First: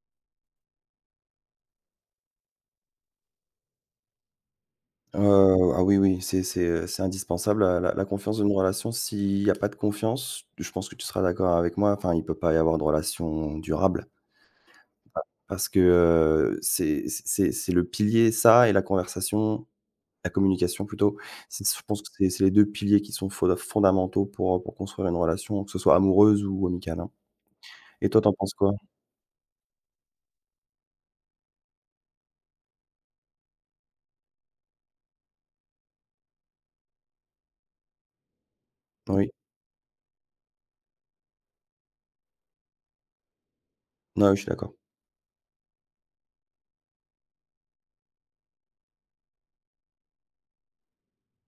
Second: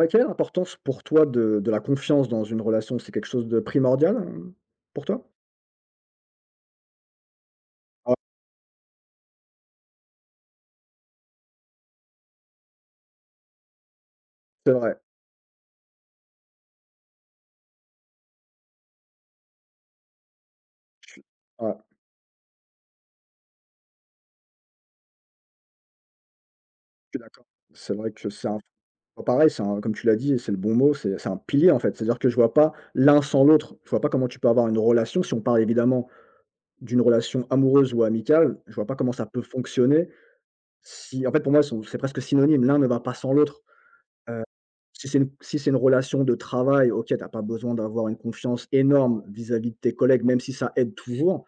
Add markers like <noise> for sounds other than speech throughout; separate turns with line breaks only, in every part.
Ouais, quelle est l'importance pour toi de la confiance dans une relation? C'est quelque chose de primordial, pour toi?
Ah oui, oui, c'est indispensable, la
Ouais,
confiance dans une relation. S'il y a pas de confiance, je pense que tu seras d'accord avec moi, enfin, il peut pas y avoir de relation durable
c'est vrai.
parce que, c'est le pilier, ça et la conversation la communication
Je
plutôt.
suis
C'est
Ouais,
je pense que c'est les 2 piliers qui sont fondamentaux pour construire une relation, que ce soit amoureuse ou amicale, hein.
je suis d'accord. C'est
Et
vrai
toi, tu
que
en
c'est
penses
un,
quoi?
bah, pareil, c'est un, comme tu l'as dit, et c'est le bon mot, c'est un pilier, en fait. C'est-à-dire que je vois pas l'un sans l'autre. Je vois pas comment tu peux avoir une relation, si on parle évidemment d'une relation amoureuse ou amicale, je vois pas comment ça
Oui.
peut fonctionner si en fait, pour moi, ils sont c'est presque synonyme. L'un ne va pas sans l'autre.
Ouais,
Euh,
je suis d'accord.
si c'est une relation de travail, OK, tu as pas besoin d'avoir une confiance énorme vis-à-vis de tes collègues, même si ça aide toujours.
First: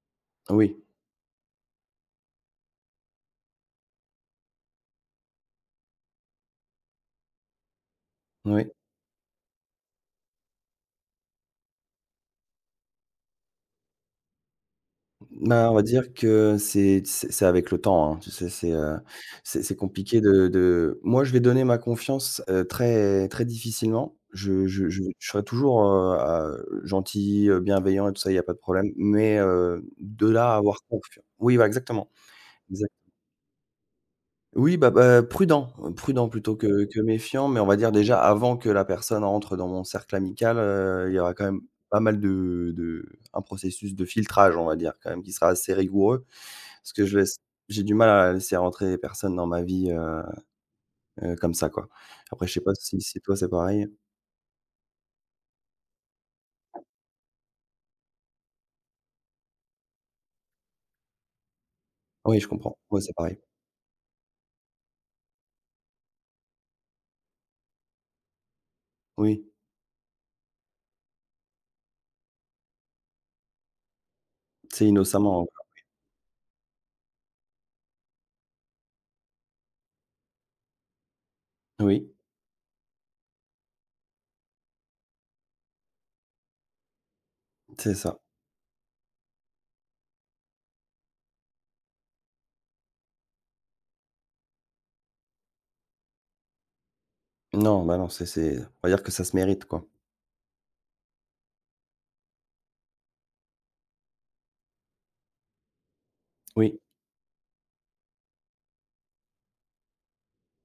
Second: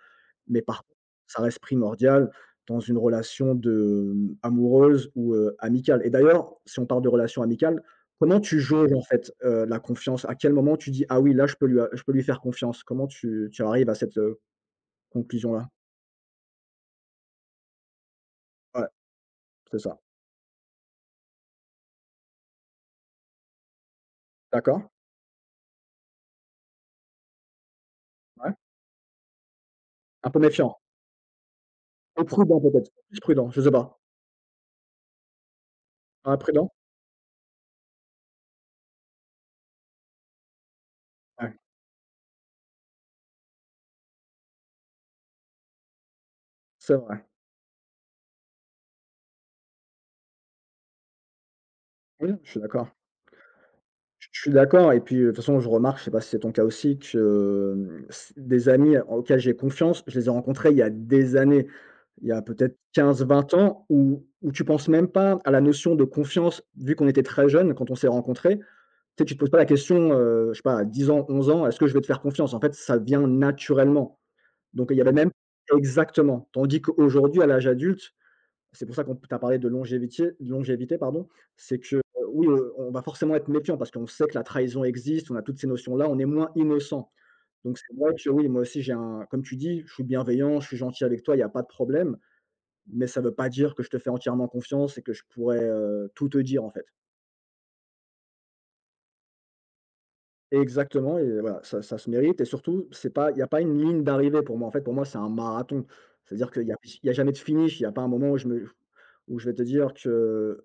Mais
Oui,
par contre, ça reste primordial dans une relation amoureuse ou, amicale. Et d'ailleurs, si on parle de relation amicale, comment tu
oui.
jauges en fait, la confiance? À quel moment tu dis: «Ah oui, là je peux lui faire confiance»? Comment tu arrives à cette, conclusion-là?
Bah, on va dire que c'est avec le temps, hein. Tu sais,
Ouais,
c'est
c'est ça.
compliqué de moi, je vais donner ma confiance, très très difficilement. Je
D'accord,
je je je serai toujours, à gentil, bienveillant et tout ça, il y a pas
ouais.
de problème, mais de
Un peu
là à
méfiant,
avoir confiance oui, bah exactement.
peu prudent peut-être, plus prudent, je sais pas.
Oui, bah, prudent, prudent
Ouais,
plutôt
prudent?
que méfiant, mais on va dire déjà avant que la personne rentre dans mon cercle amical, il y aura quand
Ouais,
même pas mal de un processus de filtrage, on va dire, quand même qui sera assez rigoureux. Parce
c'est
que je
vrai.
laisse j'ai du mal à laisser rentrer les personnes dans ma vie, comme ça, quoi.
Oui,
Après,
je
je
suis
sais pas
d'accord.
si si toi c'est pareil?
Je suis d'accord et puis, de toute façon, je remarque, je sais pas si c'est ton cas aussi, que, hem, c des amis auxquels j'ai confiance, je les ai rencontrés il y a des années, il y
Oui,
a
je comprends.
peut-être
Ouais, c'est
15
pareil.
20 ans où tu penses même pas à la notion de confiance vu qu'on était très jeunes quand on s'est rencontrés. Tu sais, tu te
Oui,
poses pas la question, je sais pas, à 10 ans, 11 ans: «Est-ce que je vais te faire confiance?» En fait, ça vient naturellement.
c'est
Donc il y avait même
innocemment.
exactement. Tandis qu'aujourd'hui, à l'âge adulte, c'est pour ça qu'on t'a parlé de longévité, longévité pardon. C'est que
Oui,
Oui, on va forcément être méfiant parce qu'on sait que la trahison existe, on a toutes ces notions-là, on est moins innocent. Donc c'est
c'est
vrai
ça.
que oui, moi aussi j'ai comme tu dis, je suis bienveillant, je suis gentil avec toi, il n'y a pas de problème, mais ça ne veut pas dire que je te fais entièrement confiance et que je pourrais, tout te dire en fait.
Non, bah, non, c'est on va dire que ça se mérite, quoi.
Exactement, et voilà, ça se mérite. Et surtout, c'est pas, il n'y a pas une ligne d'arrivée pour moi. En fait, pour moi, c'est un marathon. C'est-à-dire
Oui.
il y a jamais de finish, il n'y a pas un moment où je vais te dire que.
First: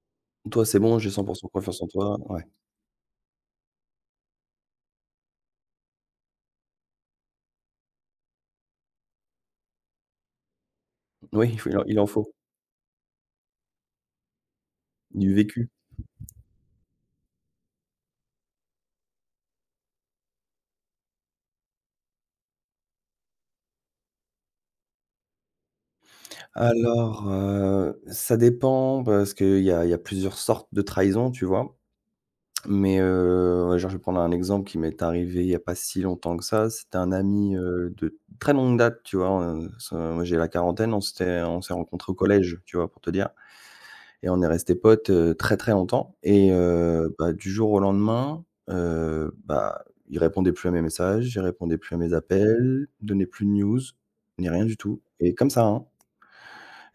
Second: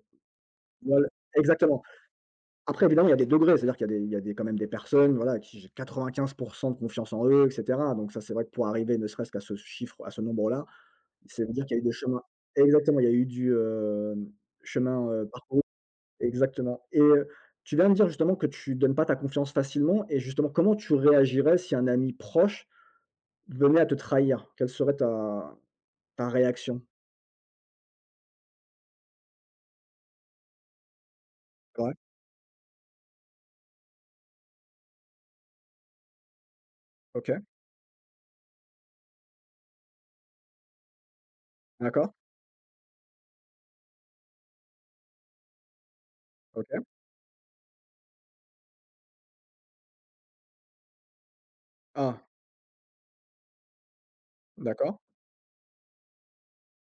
Toi, c'est bon,
Voilà,
j'ai cent pour cent confiance
exactement.
en toi. Ouais.
Après évidemment, il y a des degrés, c'est-à-dire qu'il y a des quand même des personnes, voilà, qui j'ai 95 de confiance en eux et cetera. Donc ça, c'est vrai que pour arriver ne serait-ce qu'à ce chiffre, à ce nombre-là, ça veut
Oui,
dire qu'il
il
y a eu
en
des
il en
chemins,
faut.
exactement, il y a eu du, chemin,
Du
parcouru,
vécu?
exactement, et tu viens de dire justement que tu donnes pas ta confiance facilement et justement, comment tu réagirais si un ami proche venait à te trahir? Quelle serait ta réaction?
Alors, ça dépend parce qu'il y a plusieurs sortes de trahison, tu vois?
Ouais,
Mais, genre, je vais prendre un exemple qui m'est arrivé il n'y a pas si longtemps que ça. C'était un
OK,
ami, de très longue date, tu vois? Ça moi, j'ai la quarantaine, on s'est rencontrés
d'accord,
au collège, tu vois? Pour te dire et on est restés potes, très, très longtemps et
OK.
bah, du jour au lendemain, bah, il répondait plus à mes messages, il répondait plus à mes
Ah,
appels, donnait plus de news, ni rien du
d'accord,
tout et comme ça, hein.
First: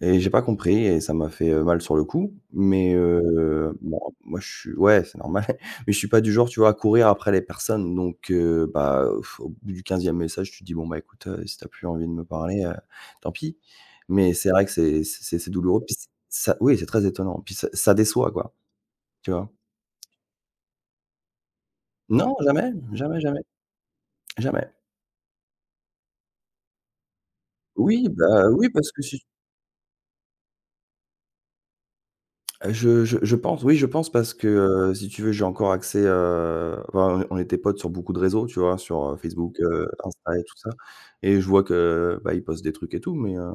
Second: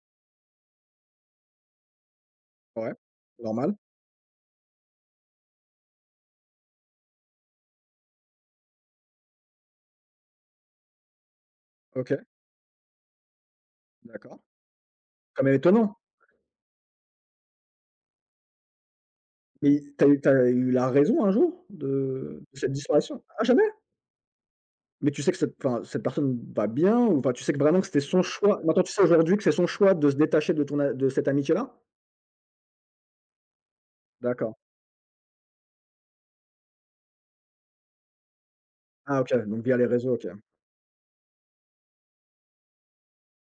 Et j'ai pas compris et ça m'a fait, mal sur le coup,
ouais,
mais
normal,
bon, moi je suis ouais, c'est normal, <laughs> mais je suis pas du genre, tu vois, à courir après les personnes donc au bout du quinzième message, tu te dis: «Bon, bah, écoute, si tu as plus envie de
OK,
me parler, tant pis». Mais
d'accord.
c'est vrai que c'est
Quand
c'est
même
douloureux puis
étonnant.
c ça oui, c'est très étonnant puis ça déçoit, quoi, tu vois?
Mais tu as eu la raison un jour
Non,
de cette
jamais, jamais,
disparition?
jamais,
Ah jamais?
jamais.
Mais tu sais que cette enfin cette personne va bien, ou enfin tu sais que vraiment que c'était
Oui,
son
bah,
choix?
oui,
Maintenant tu
parce
sais
que si
aujourd'hui que c'est son choix de se détacher de ton a de cette amitié-là?
je pense, oui, je pense parce que,
D'accord.
si tu veux, j'ai encore accès, enfin, on était potes sur beaucoup de réseaux, tu vois? Sur,
Ah OK,
Facebook,
donc via les réseaux, OK.
Insta et tout ça et je vois que, bah, il poste des trucs et tout, mais,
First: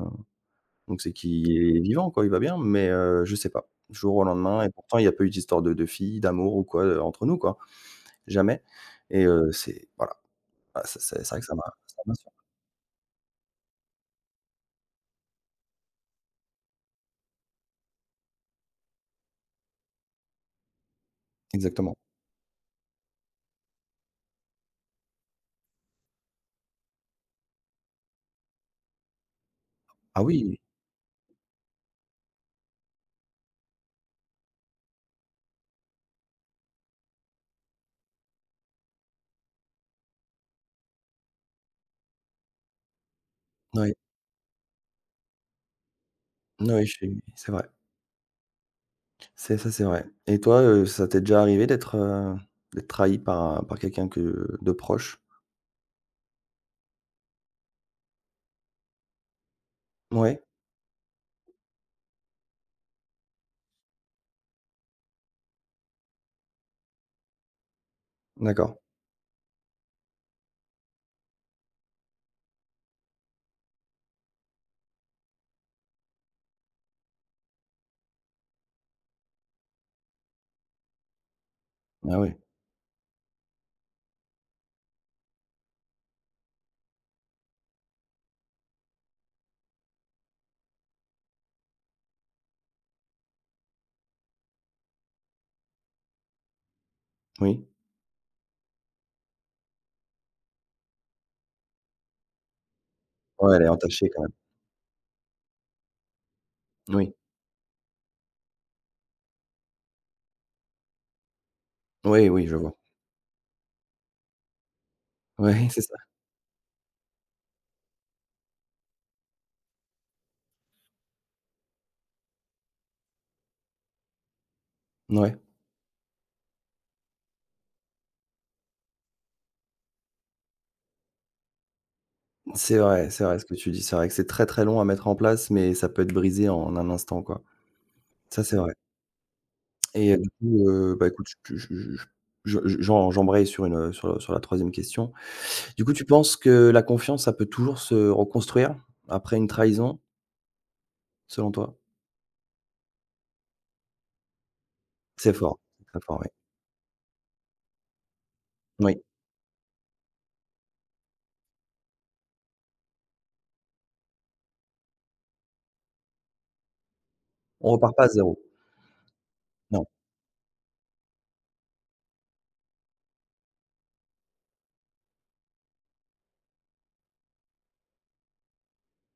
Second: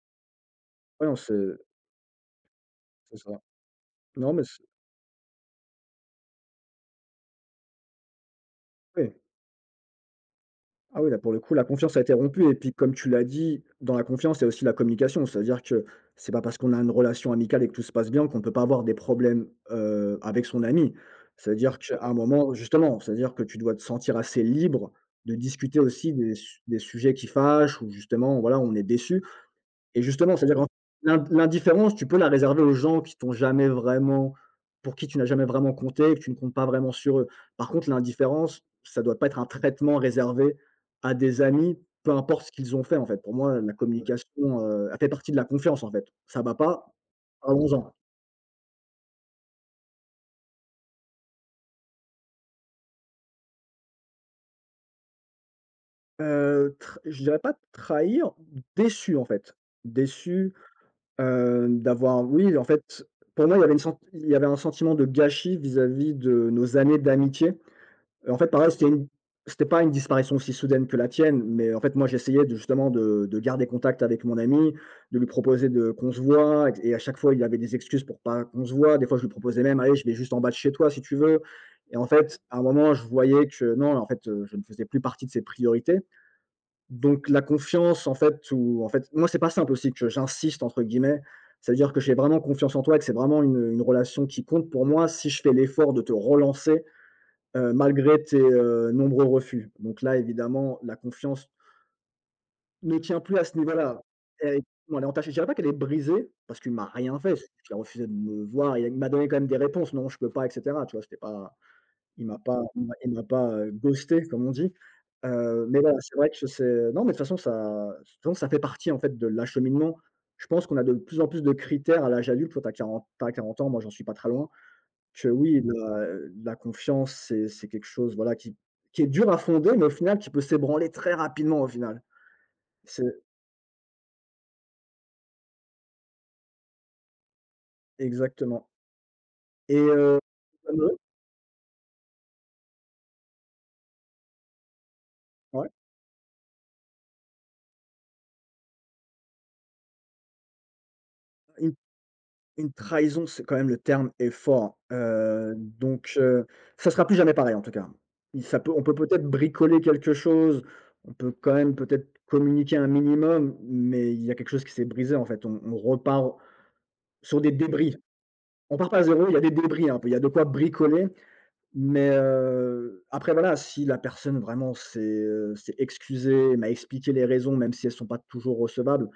donc
Ouais,
c'est
non, c'est
qu'il est vivant, quoi, il va bien, mais,
c'est
je
ça.
sais pas, du jour au
Non mais c'est
lendemain et pourtant il y a pas eu d'histoire de fille d'amour ou quoi, entre nous, quoi, jamais
oui.
et c'est voilà, ah, ça
Ah oui, là,
c'est
pour
vrai
le
que
coup, la
ça
confiance a été
m'a
rompue et puis comme tu l'as dit, dans la confiance, il y a aussi la communication. C'est-à-dire que c'est pas parce qu'on a une relation amicale et que tout se passe bien qu'on ne peut pas avoir des problèmes, avec son ami. C'est-à-dire
exactement.
qu'à un moment justement, c'est-à-dire que tu dois te sentir assez libre de discuter aussi des sujets qui fâchent ou justement, voilà, on est déçu. Et
Ah
justement,
oui,
c'est-à-dire
oui,
qu'en l'in l'indifférence, tu peux la réserver aux gens qui t'ont jamais vraiment, pour qui tu n'as jamais vraiment compté, que tu ne comptes pas vraiment sur eux. Par contre, l'indifférence, ça doit pas être un traitement réservé à des amis, peu importe ce qu'ils ont fait, en fait. Pour moi, la, ouais, communication, elle fait partie de la confiance, en fait. Ça va pas,
oui, je suis c'est vrai.
parlons-en.
C'est ça, c'est vrai. Et toi, ça t'est déjà arrivé d'être, d'être trahi par, par quelqu'un que de proche?
Tr Je dirais pas trahir, déçu, en fait.
Ouais,
Déçu, d'avoir oui, en fait, pour moi, il y avait un sentiment de gâchis vis-à-vis de nos années d'amitié. En fait, pareil,
d'accord.
c'était pas une disparition aussi soudaine que la tienne, mais en fait, moi, j'essayais de justement de garder contact avec mon ami, de lui proposer de qu'on se voit et à chaque fois, il avait des excuses pour pas qu'on se voit. Des fois, je lui proposais même: «Allez, je vais juste en bas de chez toi si tu veux», et en
Ah oui,
fait, à un moment, je voyais que non, en fait, je ne faisais plus partie de ses priorités. Donc la confiance, en fait, ou en fait moi, c'est pas simple aussi que «j'insiste» entre guillemets. Cest à dire que j'ai vraiment confiance en toi et que c'est vraiment une relation qui compte pour moi. Si je fais l'effort de te relancer,
oui.
malgré tes, nombreux refus. Donc là, évidemment, la confiance ne tient plus à ce
Ouais, elle est
niveau-là.
entachée quand même.
Elle est Bon, elle est entachée. Je dirais pas qu'elle est brisée, parce qu'il m'a
Oui.
rien fait. Il a refusé de me voir, il m'a donné quand même des réponses: «Non, je peux pas» et cetera, tu vois? C'était pas,
Oui, oui, je vois.
il m'a pas, ghosté comme on dit.
Oui, <laughs>
Mais
c'est ça.
voilà, c'est vrai que c'est non, mais de toute façon ça fait partie en fait de l'acheminement. Je pense qu'on a de plus en plus de critères à l'âge adulte. Toi, tu as 40, tu as 40 ans, moi j'en suis pas très loin. Que
Ouais.
oui, la confiance, c'est quelque chose, voilà, qui est dur à fonder, mais au final qui peut s'ébranler très rapidement au final. C'est
C'est vrai ce que tu dis. C'est vrai que c'est très, très long à mettre en place, mais ça peut être brisé en un instant, quoi. Ça, c'est
exactement
vrai.
et
Et du coup, bah, écoute, je j'en j'embraye sur une, sur le sur la troisième question.
ouais,
Du coup, tu penses que la confiance, ça peut toujours se reconstruire après une trahison, selon
une
toi?
une trahison, c'est quand même le terme est fort, hein.
C'est fort, c'est très
Donc
fort, oui.
ça sera plus jamais pareil en tout cas. Il ça peut On peut
Oui,
peut-être bricoler quelque chose, on peut quand même peut-être communiquer un minimum, mais il y a quelque chose qui s'est brisé en fait. On repart sur des
on repart
débris.
pas à zéro.
On part pas à zéro. Il y a des
Non.
débris hein, un peu, il y a de quoi bricoler. Mais, après voilà, si la personne vraiment s'est excusée, m'a expliqué les raisons, même si elles sont pas toujours recevables.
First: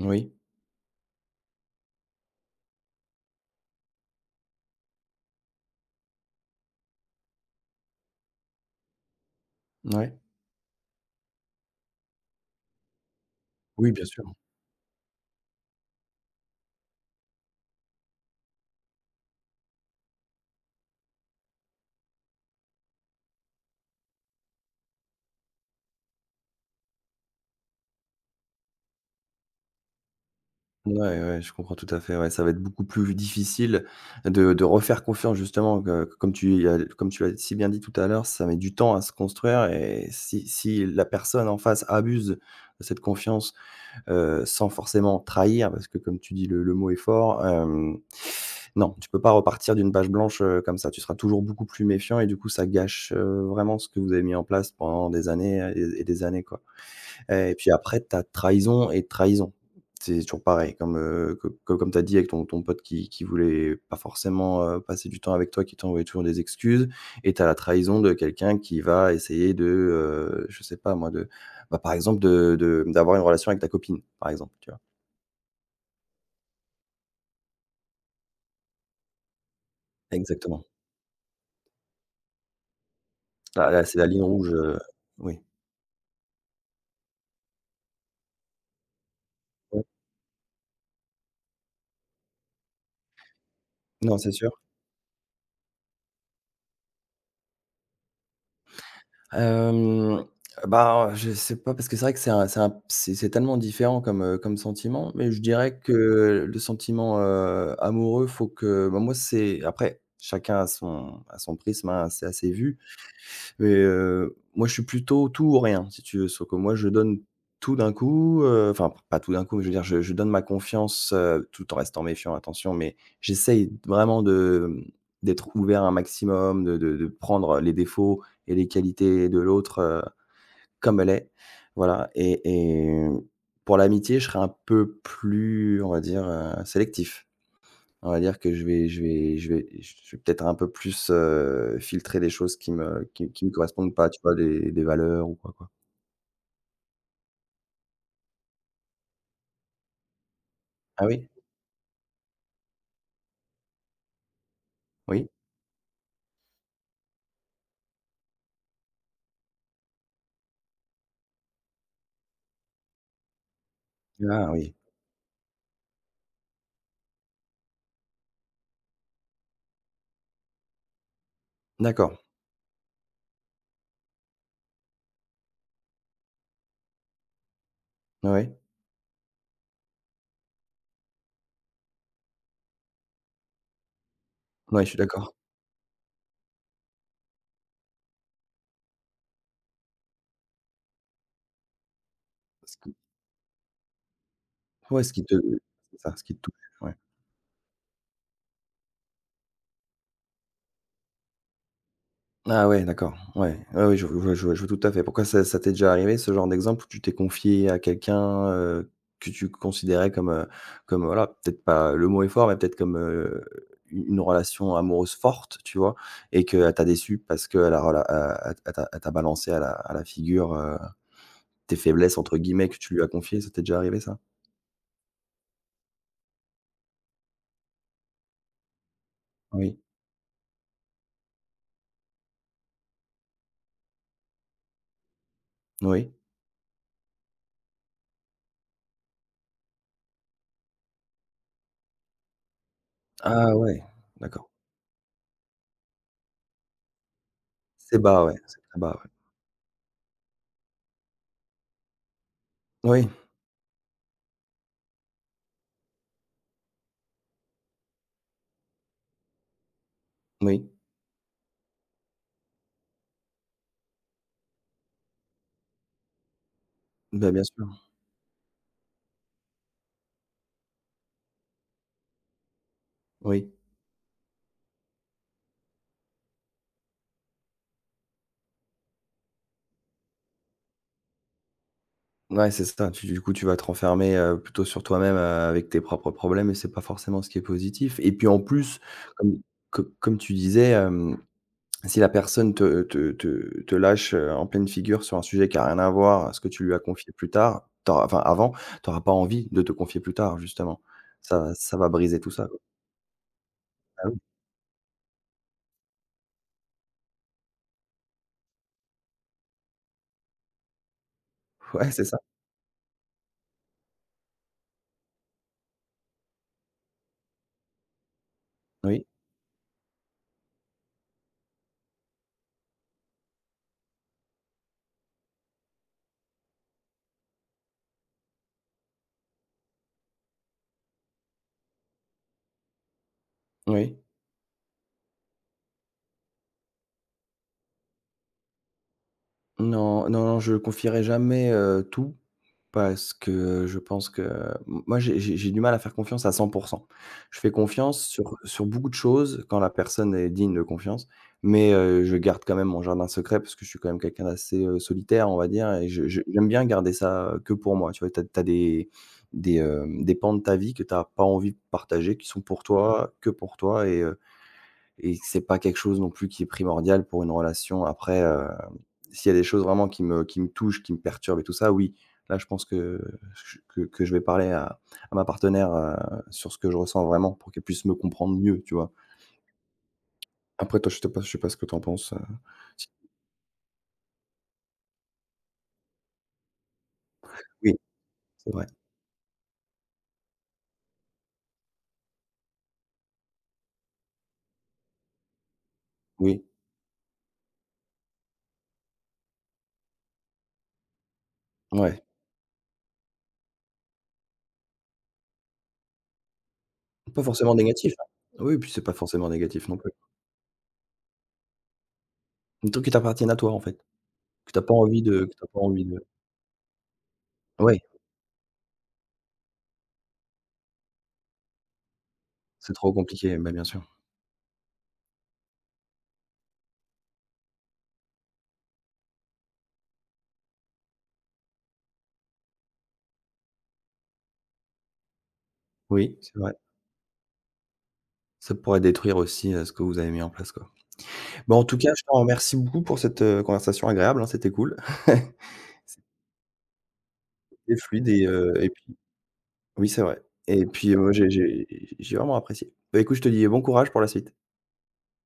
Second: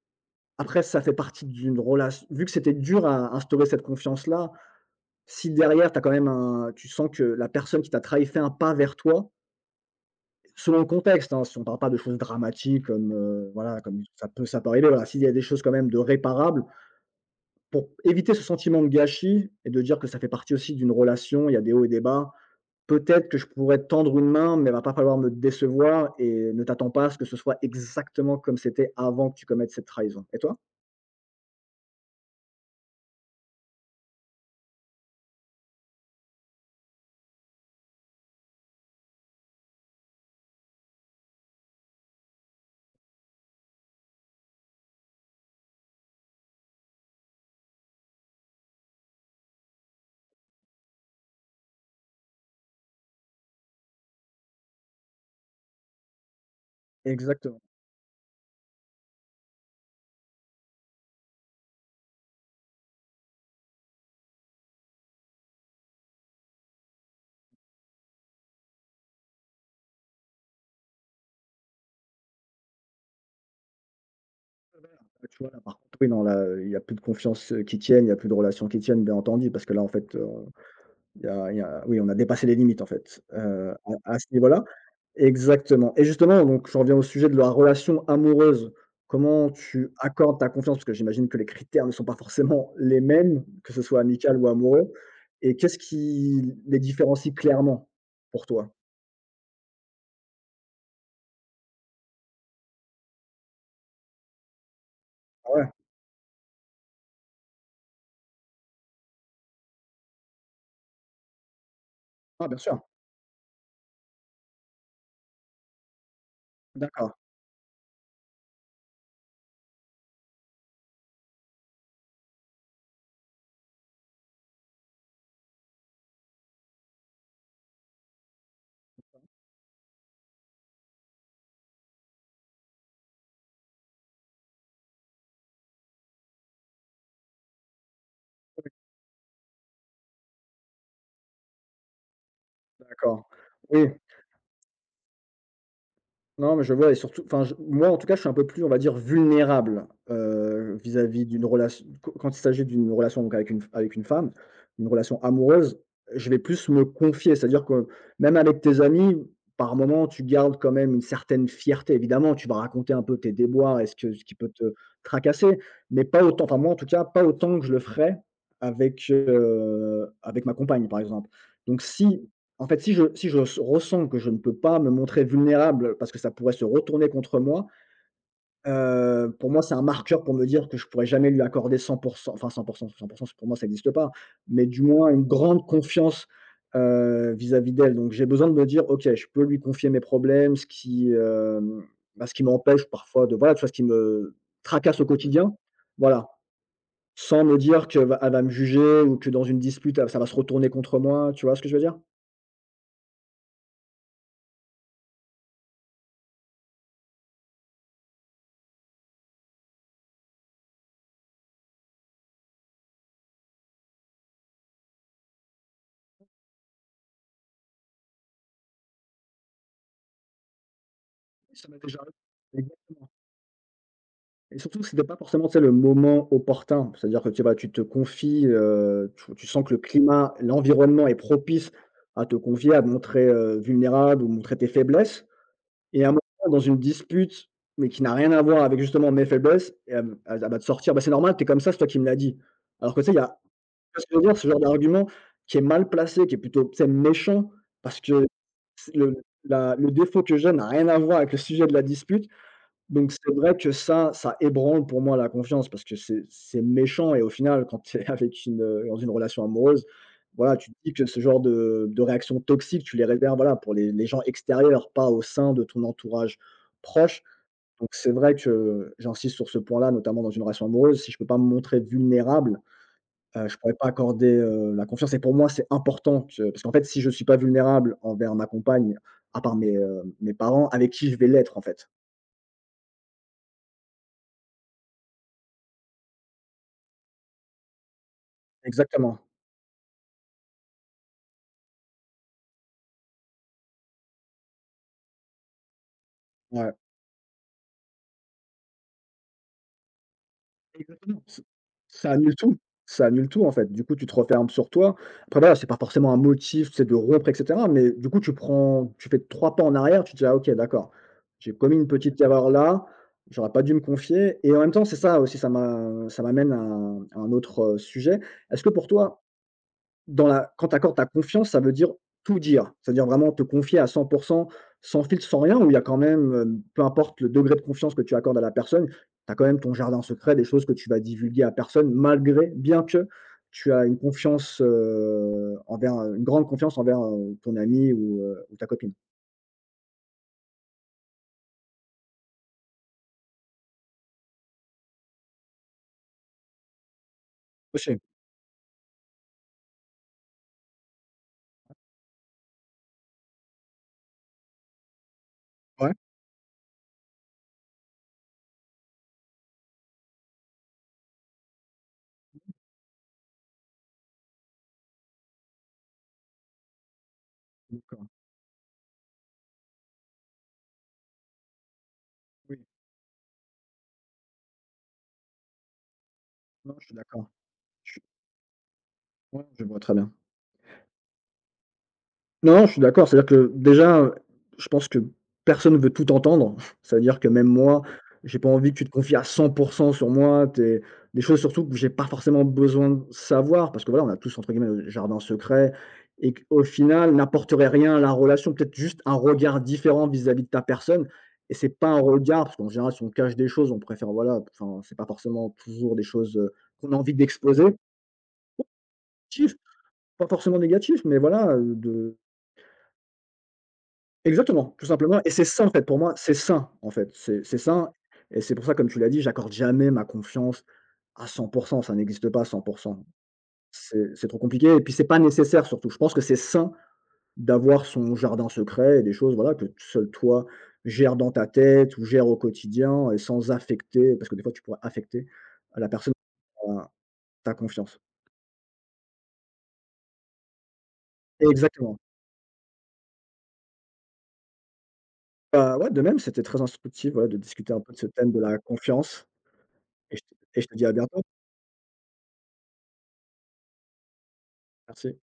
Oui,
Après ça fait partie d'une relation vu que c'était dur à instaurer cette confiance-là, si derrière t'as quand même un tu sens que la personne qui t'a trahi fait un pas vers toi,
ouais.
selon le contexte, hein, si on parle pas de choses dramatiques comme, voilà,
Oui,
comme
bien sûr.
ça peut arriver, voilà. S'il y a des choses quand même de réparables, pour éviter ce sentiment de gâchis et de dire que ça fait partie aussi d'une relation, il y a des hauts et des bas. Peut-être que je pourrais te tendre une main, mais il va pas falloir me décevoir et ne t'attends pas à ce que ce soit exactement comme c'était avant que tu commettes cette trahison. Et toi?
Ouais, ouais, je comprends tout à fait, ouais, ça va être beaucoup plus difficile de refaire confiance justement, que comme tu as comme tu l'as si bien dit tout à l'heure, ça met du temps à se construire et si si la personne en face abuse de cette confiance, sans forcément trahir, parce que comme tu dis, le mot est fort, euh, Non, tu peux pas repartir d'une page blanche, comme ça. Tu seras toujours beaucoup plus méfiant et du coup, ça gâche, vraiment ce que vous avez mis en place pendant des années, et des années, quoi. Et
Exactement.
puis après, tu as trahison et trahison. C'est toujours pareil, comme, co co comme tu as dit avec ton pote qui voulait pas forcément, passer du temps avec toi, qui t'envoyait toujours des excuses et tu as la trahison de quelqu'un qui va essayer de, je sais pas moi, de, bah, par exemple, de d'avoir une relation avec ta copine, par exemple, tu vois?
Bah, tu vois, là, par contre, oui, non, là, il y a plus de confiance, qui tienne, il y a plus de relations qui tiennent, bien entendu, parce que là, en fait.
Exactement.
Il y a Oui, on a dépassé les limites, en fait,
Là, c'est la
à
ligne
ce
rouge,
niveau-là.
oui.
Exactement et justement, donc j'en reviens au sujet de la relation amoureuse. Comment
Ouais.
tu accordes ta confiance? Parce que j'imagine que les critères ne sont pas forcément les mêmes, que ce soit
Non, c'est
amical ou
sûr.
amoureux, et qu'est-ce qui les différencie clairement pour toi?
Hem, Bah, je sais pas parce que c'est vrai que c'est tellement différent comme, comme sentiment, mais je
Ah ouais?
dirais que le sentiment, amoureux, faut que bah, moi, c'est après chacun a son prisme, hein, c'est
Ah
assez
bien
vu
sûr.
mais, moi je suis plutôt tout ou rien si tu veux. Sauf que moi je
D'accord,
donne tout d'un coup, enfin pas tout d'un coup, mais je veux dire je donne ma confiance, tout en restant méfiant attention, mais j'essaye vraiment de, mmh, d'être ouvert un maximum, de de prendre les défauts et les qualités de l'autre, comme elle est. Voilà et pour l'amitié, je serai un peu plus, on va dire, sélectif. On va dire que je vais peut-être un peu plus, filtrer des choses qui me
d'accord.
qui me
Oui.
correspondent pas, tu vois? Des valeurs ou quoi, quoi.
Non, mais je vois, et surtout enfin je moi en tout cas, je suis un peu plus, on va dire, vulnérable,
Ah
vis-à-vis
oui?
d'une relation q quand il s'agit d'une relation donc avec une femme, une relation
Oui?
amoureuse, je vais plus me confier. C'est-à-dire que même avec tes amis, par moments, tu gardes quand même une certaine fierté. Évidemment, tu vas raconter un peu tes déboires et ce qui peut
Ah
te
oui.
tracasser, mais pas autant, enfin moi en tout cas, pas autant que je le ferais avec ma compagne, par exemple. Donc
D'accord.
si en fait, si je si je s ressens que je ne peux pas me montrer vulnérable parce que ça pourrait se retourner contre moi,
Ouais, ouais.
pour moi, c'est un marqueur pour me dire que je pourrais jamais lui accorder 100, enfin 100 100 pour cent. Pour moi, ça n'existe pas, mais du
Ouais, je suis
moins une
d'accord.
grande confiance, vis-à-vis d'elle. Donc j'ai besoin de me dire: «OK, je peux lui confier mes problèmes, ce qui
Ce
m'empêche
qui
parfois de, voilà, tu vois, ce qui me tracasse
ouais,
au
ce qui te
quotidien.»
c'est ça, ce
Voilà,
qui te touche, ouais.
sans me dire qu'elle va me juger ou que, dans une dispute, ça va se retourner contre moi. Tu vois ce que je veux dire?
Ah ouais, d'accord. Ouais, ouais, ouais, je vois tout à fait. Pourquoi ça ça t'est déjà arrivé ce genre d'exemple où tu t'es confié à quelqu'un, que tu considérais comme, comme voilà, peut-être pas le mot est fort, mais peut-être comme, u une relation amoureuse forte, tu vois? Et qu'elle t'a déçu parce qu'elle a rela elle a elle t'a balancé à la figure,
Ça
tes
m'est déjà arri
«faiblesses» entre guillemets que tu lui as confiées. Ça t'est déjà arrivé ça?
Et surtout, c'était pas forcément, tu sais, le moment opportun. C'est-à-dire que, tu sais, bah, tu te confies, tu sens que le
Oui,
climat, l'environnement est propice à te confier, à te montrer, vulnérable, ou montrer tes faiblesses, et à un
oui.
moment, dans une dispute, mais qui n'a rien à voir avec justement mes faiblesses, et elle va te sortir: «Bah, c'est normal, t'es comme ça, c'est toi qui me l'as dit.» Alors que, tu sais, il y a
Ah ouais,
tu vois ce que je veux dire? Ce
d'accord.
genre d'argument qui est mal placé, qui est plutôt, tu sais, méchant, parce
C'est bas,
que
ouais, c'est très bas,
c'est
ouais.
le la le défaut que j'ai n'a rien à voir avec le sujet de la dispute.
Oui,
Donc c'est vrai que ça ébranle pour moi la confiance, parce que c'est méchant, et au final quand tu es <laughs> dans une relation amoureuse, voilà,
oui,
tu te dis que ce genre de réactions toxiques, tu les réserves, voilà, pour les gens extérieurs, pas au sein de ton entourage proche.
bah, bien sûr,
Donc c'est vrai que j'insiste sur ce point-là, notamment dans une relation amoureuse: si je peux pas me montrer vulnérable,
oui.
je pourrais pas accorder, la confiance, et pour moi, c'est important, que parce qu'en fait, si je suis pas vulnérable envers ma compagne, à part mes parents, avec qui je vais l'être, en fait?
Ouais, c'est ça. Tu du coup, tu vas te renfermer, plutôt sur toi-même, avec tes propres problèmes et c'est pas forcément ce qui est positif et puis, en plus,
Exactement,
comme co comme tu disais, hem, si la personne te te lâche, en pleine figure sur un sujet qui a rien à voir à ce que tu
ouais.
lui as confié plus tard, tu enfin, avant, tu auras pas envie de te confier plus tard, justement.
Exactement, ç
Ça va
Ça
briser tout
annule
ça,
tout,
quoi.
ça annule tout, en fait. Du coup, tu
Bah,
te
oui.
refermes sur toi. Après voilà, c'est pas forcément un motif, c'est de rompre, et cetera, mais du coup, tu fais 3 pas en arrière, tu te dis: «Ah OK, d'accord, j'ai commis une
Ouais, c'est ça.
petite erreur là, j'aurais pas dû me confier», et en même temps, c'est ça aussi, ça m'amène à un autre, sujet. Est-ce que pour
Oui,
toi, dans la quand tu accordes ta confiance, ça veut dire tout dire? C'est-à-dire vraiment te confier à cent pour 100, sans filtre, sans rien où il y a quand même, peu importe le degré de confiance que tu accordes à la personne, tu as quand même ton jardin secret, des choses que tu vas divulguer à personne, malgré bien que tu as une
oui.
confiance, une grande confiance envers, ton ami, ou ta copine.
Non, non, non, je confierai jamais, tout parce que je pense que m moi, j'ai j'ai du mal à faire confiance à 100% Je fais
Aussi,
confiance sur beaucoup de choses quand la personne est digne de confiance, mais je garde quand même mon jardin secret parce que je suis quand même quelqu'un d'assez, solitaire, on va dire et
ouais.
je j'aime bien garder ça, que pour moi, tu vois? T'as as des, hem, des pans de ta vie que t'as pas envie de partager, qui sont pour toi, que pour toi et c'est pas quelque chose non plus qui est primordial pour une relation.
D'accord,
Après, s'il y a des choses vraiment qui me touchent, qui me perturbent et tout ça, oui, là, je
oui.
pense que je vais parler à ma partenaire, sur ce que
Non,
je
je suis
ressens
d'accord.
vraiment pour qu'elle puisse me
Je
comprendre mieux, tu vois?
Ouais, je vois très bien.
Après toi, je sais pas ce que tu en penses,
Non, non, je suis
si
d'accord. C'est-à-dire que, déjà, je pense que personne ne veut tout entendre. <laughs> C'est à dire que même
oui,
moi, j'ai pas
c'est vrai.
envie que tu te confies à cent pour 100 sur moi. T'es des choses surtout que j'ai pas forcément besoin de savoir, parce que voilà, on a tous, entre guillemets, «le jardin secret», et
Oui,
qu'au final n'apporterait rien à la relation, peut-être juste un regard différent vis-à-vis de ta personne. Et c'est pas un
ouais.
regard, parce qu'en général si on cache des choses, on préfère, voilà, enfin, c'est pas forcément toujours des choses, qu'on a envie
Pas forcément
d'exposer.
négatif, hein. Oui, puis c'est pas forcément
Positif.
négatif non plus.
Pas forcément négatif, mais voilà, de
Des trucs qui t'appartiennent à toi, en fait, que t'as
Exactement,
pas
tout
envie
simplement,
de
et c'est sain, en fait, pour moi, c'est sain, en fait, c'est
ouais,
sain. Et c'est pour ça, comme tu l'as dit, j'accorde jamais ma confiance à 100. Ça n'existe pas à 100.
c'est trop compliqué, bah, bien sûr.
C'est trop compliqué, et puis c'est pas nécessaire, surtout. Je pense que c'est sain d'avoir son jardin secret et des choses, voilà, que seul toi gères dans ta tête ou gères au quotidien, et sans affecter, parce que des fois tu pourrais affecter la personne
Oui, c'est vrai.
à ta confiance.
Ça pourrait détruire aussi, ce que vous avez mis en place, quoi. Bon en tout cas,
Exactement.
je te remercie beaucoup pour cette, conversation agréable, hein, c'était cool. <laughs>
Bah, ouais, de même, c'était très instructif, voilà, de discuter un
C'était
peu de ce
fluide
thème de la
et puis
confiance,
oui, c'est
et
vrai
je te et
et
je te dis à
puis,
bientôt.
j'ai vraiment apprécié. Bah, écoute, je te dis bon courage pour la suite.
Merci.